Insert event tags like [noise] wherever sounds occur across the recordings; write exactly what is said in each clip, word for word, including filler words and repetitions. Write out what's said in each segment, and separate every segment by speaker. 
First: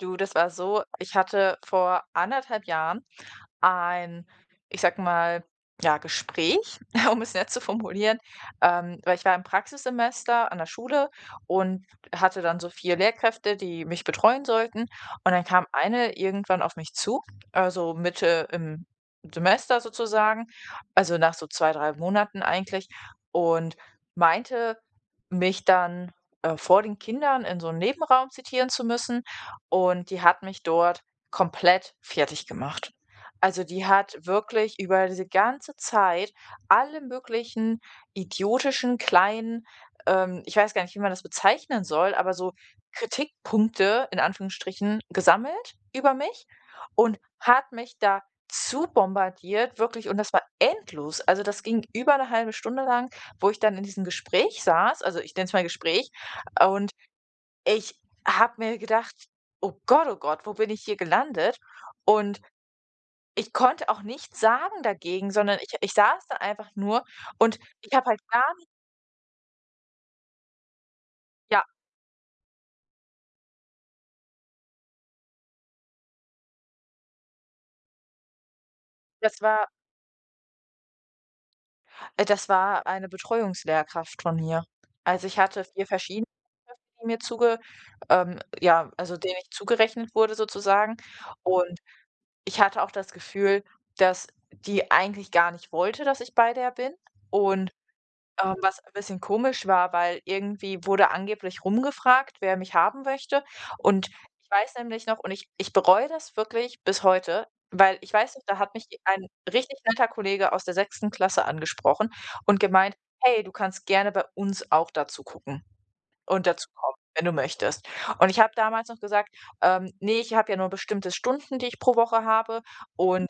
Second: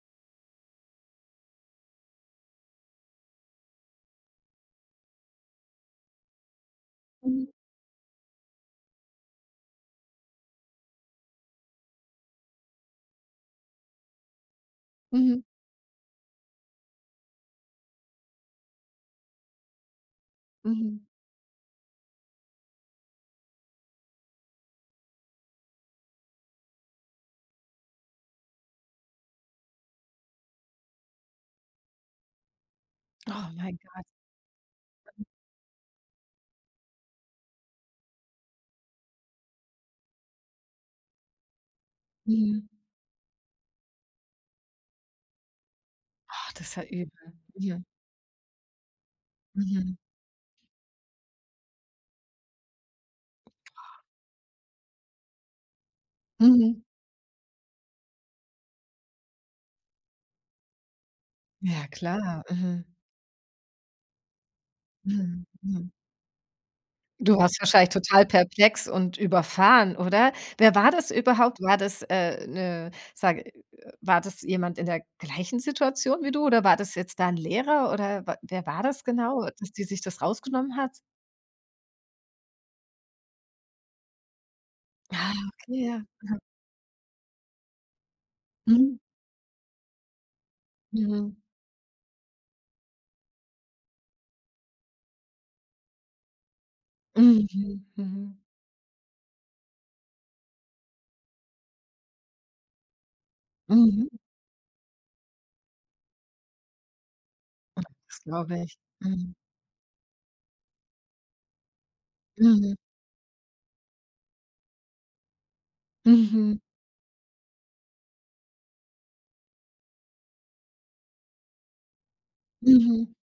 Speaker 1: Du, das war so, ich hatte vor anderthalb Jahren ein, ich sage mal, ja Gespräch, um es
Speaker 2: Mhm.
Speaker 1: nett zu formulieren. Ähm, weil ich war im Praxissemester an der Schule und hatte dann so vier Lehrkräfte, die mich betreuen sollten. Und
Speaker 2: Mhm.
Speaker 1: dann kam Eine irgendwann auf mich zu. Äh, so Mitte im Semester sozusagen.
Speaker 2: Mhm.
Speaker 1: Also, nach so zwei, drei Monaten eigentlich und meinte, mich dann, äh, vor den Kindern in so 'n Nebenraum zitieren zu müssen. Und die hat mich dort komplett fertiggemacht.
Speaker 2: Oh
Speaker 1: Also,
Speaker 2: mein
Speaker 1: die
Speaker 2: Gott!
Speaker 1: hat wirklich über
Speaker 2: [unintelligible]
Speaker 1: diese ganze Zeit alle möglichen idiotischen, kleinen, ähm, ich weiß gar nicht, wie man das bezeichnen soll, aber so
Speaker 2: Mhm.
Speaker 1: Kritikpunkte in Anführungsstrichen gesammelt über mich
Speaker 2: Oh, das ist ja übel.
Speaker 1: und hat
Speaker 2: Ja.
Speaker 1: mich da zubombardiert
Speaker 2: Mhm.
Speaker 1: wirklich und das war endlos. Also, das ging über 'ne halbe Stunde lang, wo ich dann in diesem Gespräch saß. Also, ich nenne es mal Gespräch
Speaker 2: Mhm.
Speaker 1: und ich habe mir gedacht: „Oh Gott, oh Gott, wo bin ich hier gelandet?“
Speaker 2: Ja
Speaker 1: Und
Speaker 2: klar. Mhm.
Speaker 1: ich konnte auch nichts sagen dagegen,
Speaker 2: Mhm.
Speaker 1: sondern ich
Speaker 2: Mhm.
Speaker 1: ich saß da einfach nur
Speaker 2: Du
Speaker 1: und
Speaker 2: warst wahrscheinlich
Speaker 1: ich habe halt
Speaker 2: total
Speaker 1: gar nicht
Speaker 2: perplex und überfahren, oder? Wer war das überhaupt?
Speaker 1: Ja.
Speaker 2: War das, äh, 'ne, sage war das jemand in der gleichen Situation wie du? Oder war das jetzt da 'n Lehrer oder we wer war das
Speaker 1: Das
Speaker 2: genau,
Speaker 1: war
Speaker 2: dass die sich das rausgenommen hat?
Speaker 1: äh, das war eine Betreuungslehrkraft von mir. Also,
Speaker 2: Ah,
Speaker 1: ich hatte
Speaker 2: okay.
Speaker 1: vier
Speaker 2: Ja.
Speaker 1: verschiedene,
Speaker 2: Mhm.
Speaker 1: die mir zuge ähm, ja,
Speaker 2: Mhm.
Speaker 1: also, denen ich zugerechnet wurde sozusagen.
Speaker 2: Mhm.
Speaker 1: Und ich hatte auch das Gefühl, dass die eigentlich gar nicht wollte, dass ich bei der bin. Und,
Speaker 2: Mhm. Mhm.
Speaker 1: ähm, was ein bisschen komisch war, weil irgendwie wurde angeblich rumgefragt, wer mich haben möchte. Und
Speaker 2: Mhm.
Speaker 1: ich weiß nämlich noch und ich ich bereue das wirklich bis heute, weil ich
Speaker 2: .Das
Speaker 1: weiß noch, da
Speaker 2: glaube
Speaker 1: hat
Speaker 2: ich.
Speaker 1: mich ein
Speaker 2: Mhm.
Speaker 1: richtig netter Kollege aus der sechsten Klasse angesprochen und
Speaker 2: Mhm.
Speaker 1: gemeint: „Hey, du kannst gerne bei uns auch da zugucken und
Speaker 2: Mhm.
Speaker 1: dazukommen, wenn du möchtest.“ Und ich habe damals noch gesagt: „Ähm, ne, ich habe ja nur bestimmte Stunden, die ich pro Woche habe
Speaker 2: Mhm.
Speaker 1: und“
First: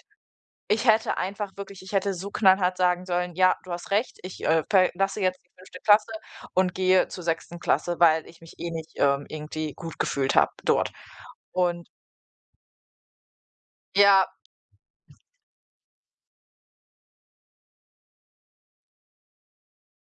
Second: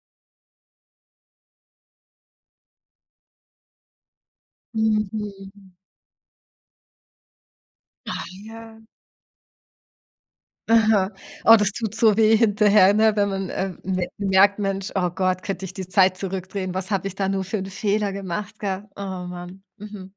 Speaker 1: Ich hätte einfach wirklich ich hätte so knallhart sagen sollen: „Ja, du hast recht, ich, äh, verlasse jetzt die
Speaker 2: Mhm.
Speaker 1: fünfte Klasse und gehe zur sechsten Klasse,
Speaker 2: Ah,
Speaker 1: weil ich mich eh
Speaker 2: ja.
Speaker 1: nicht, ähm, irgendwie gut gefühlt habe dort.“
Speaker 2: Aha, oh, das
Speaker 1: Und
Speaker 2: tut so weh hinterher, ne, wenn man, äh, me
Speaker 1: Ja.
Speaker 2: merkt: „Mensch, oh Gott, könnte ich die Zeit zurückdrehen, was habe ich da nur für 'n Fehler gemacht, gell?“ Oh Mann. Mhm.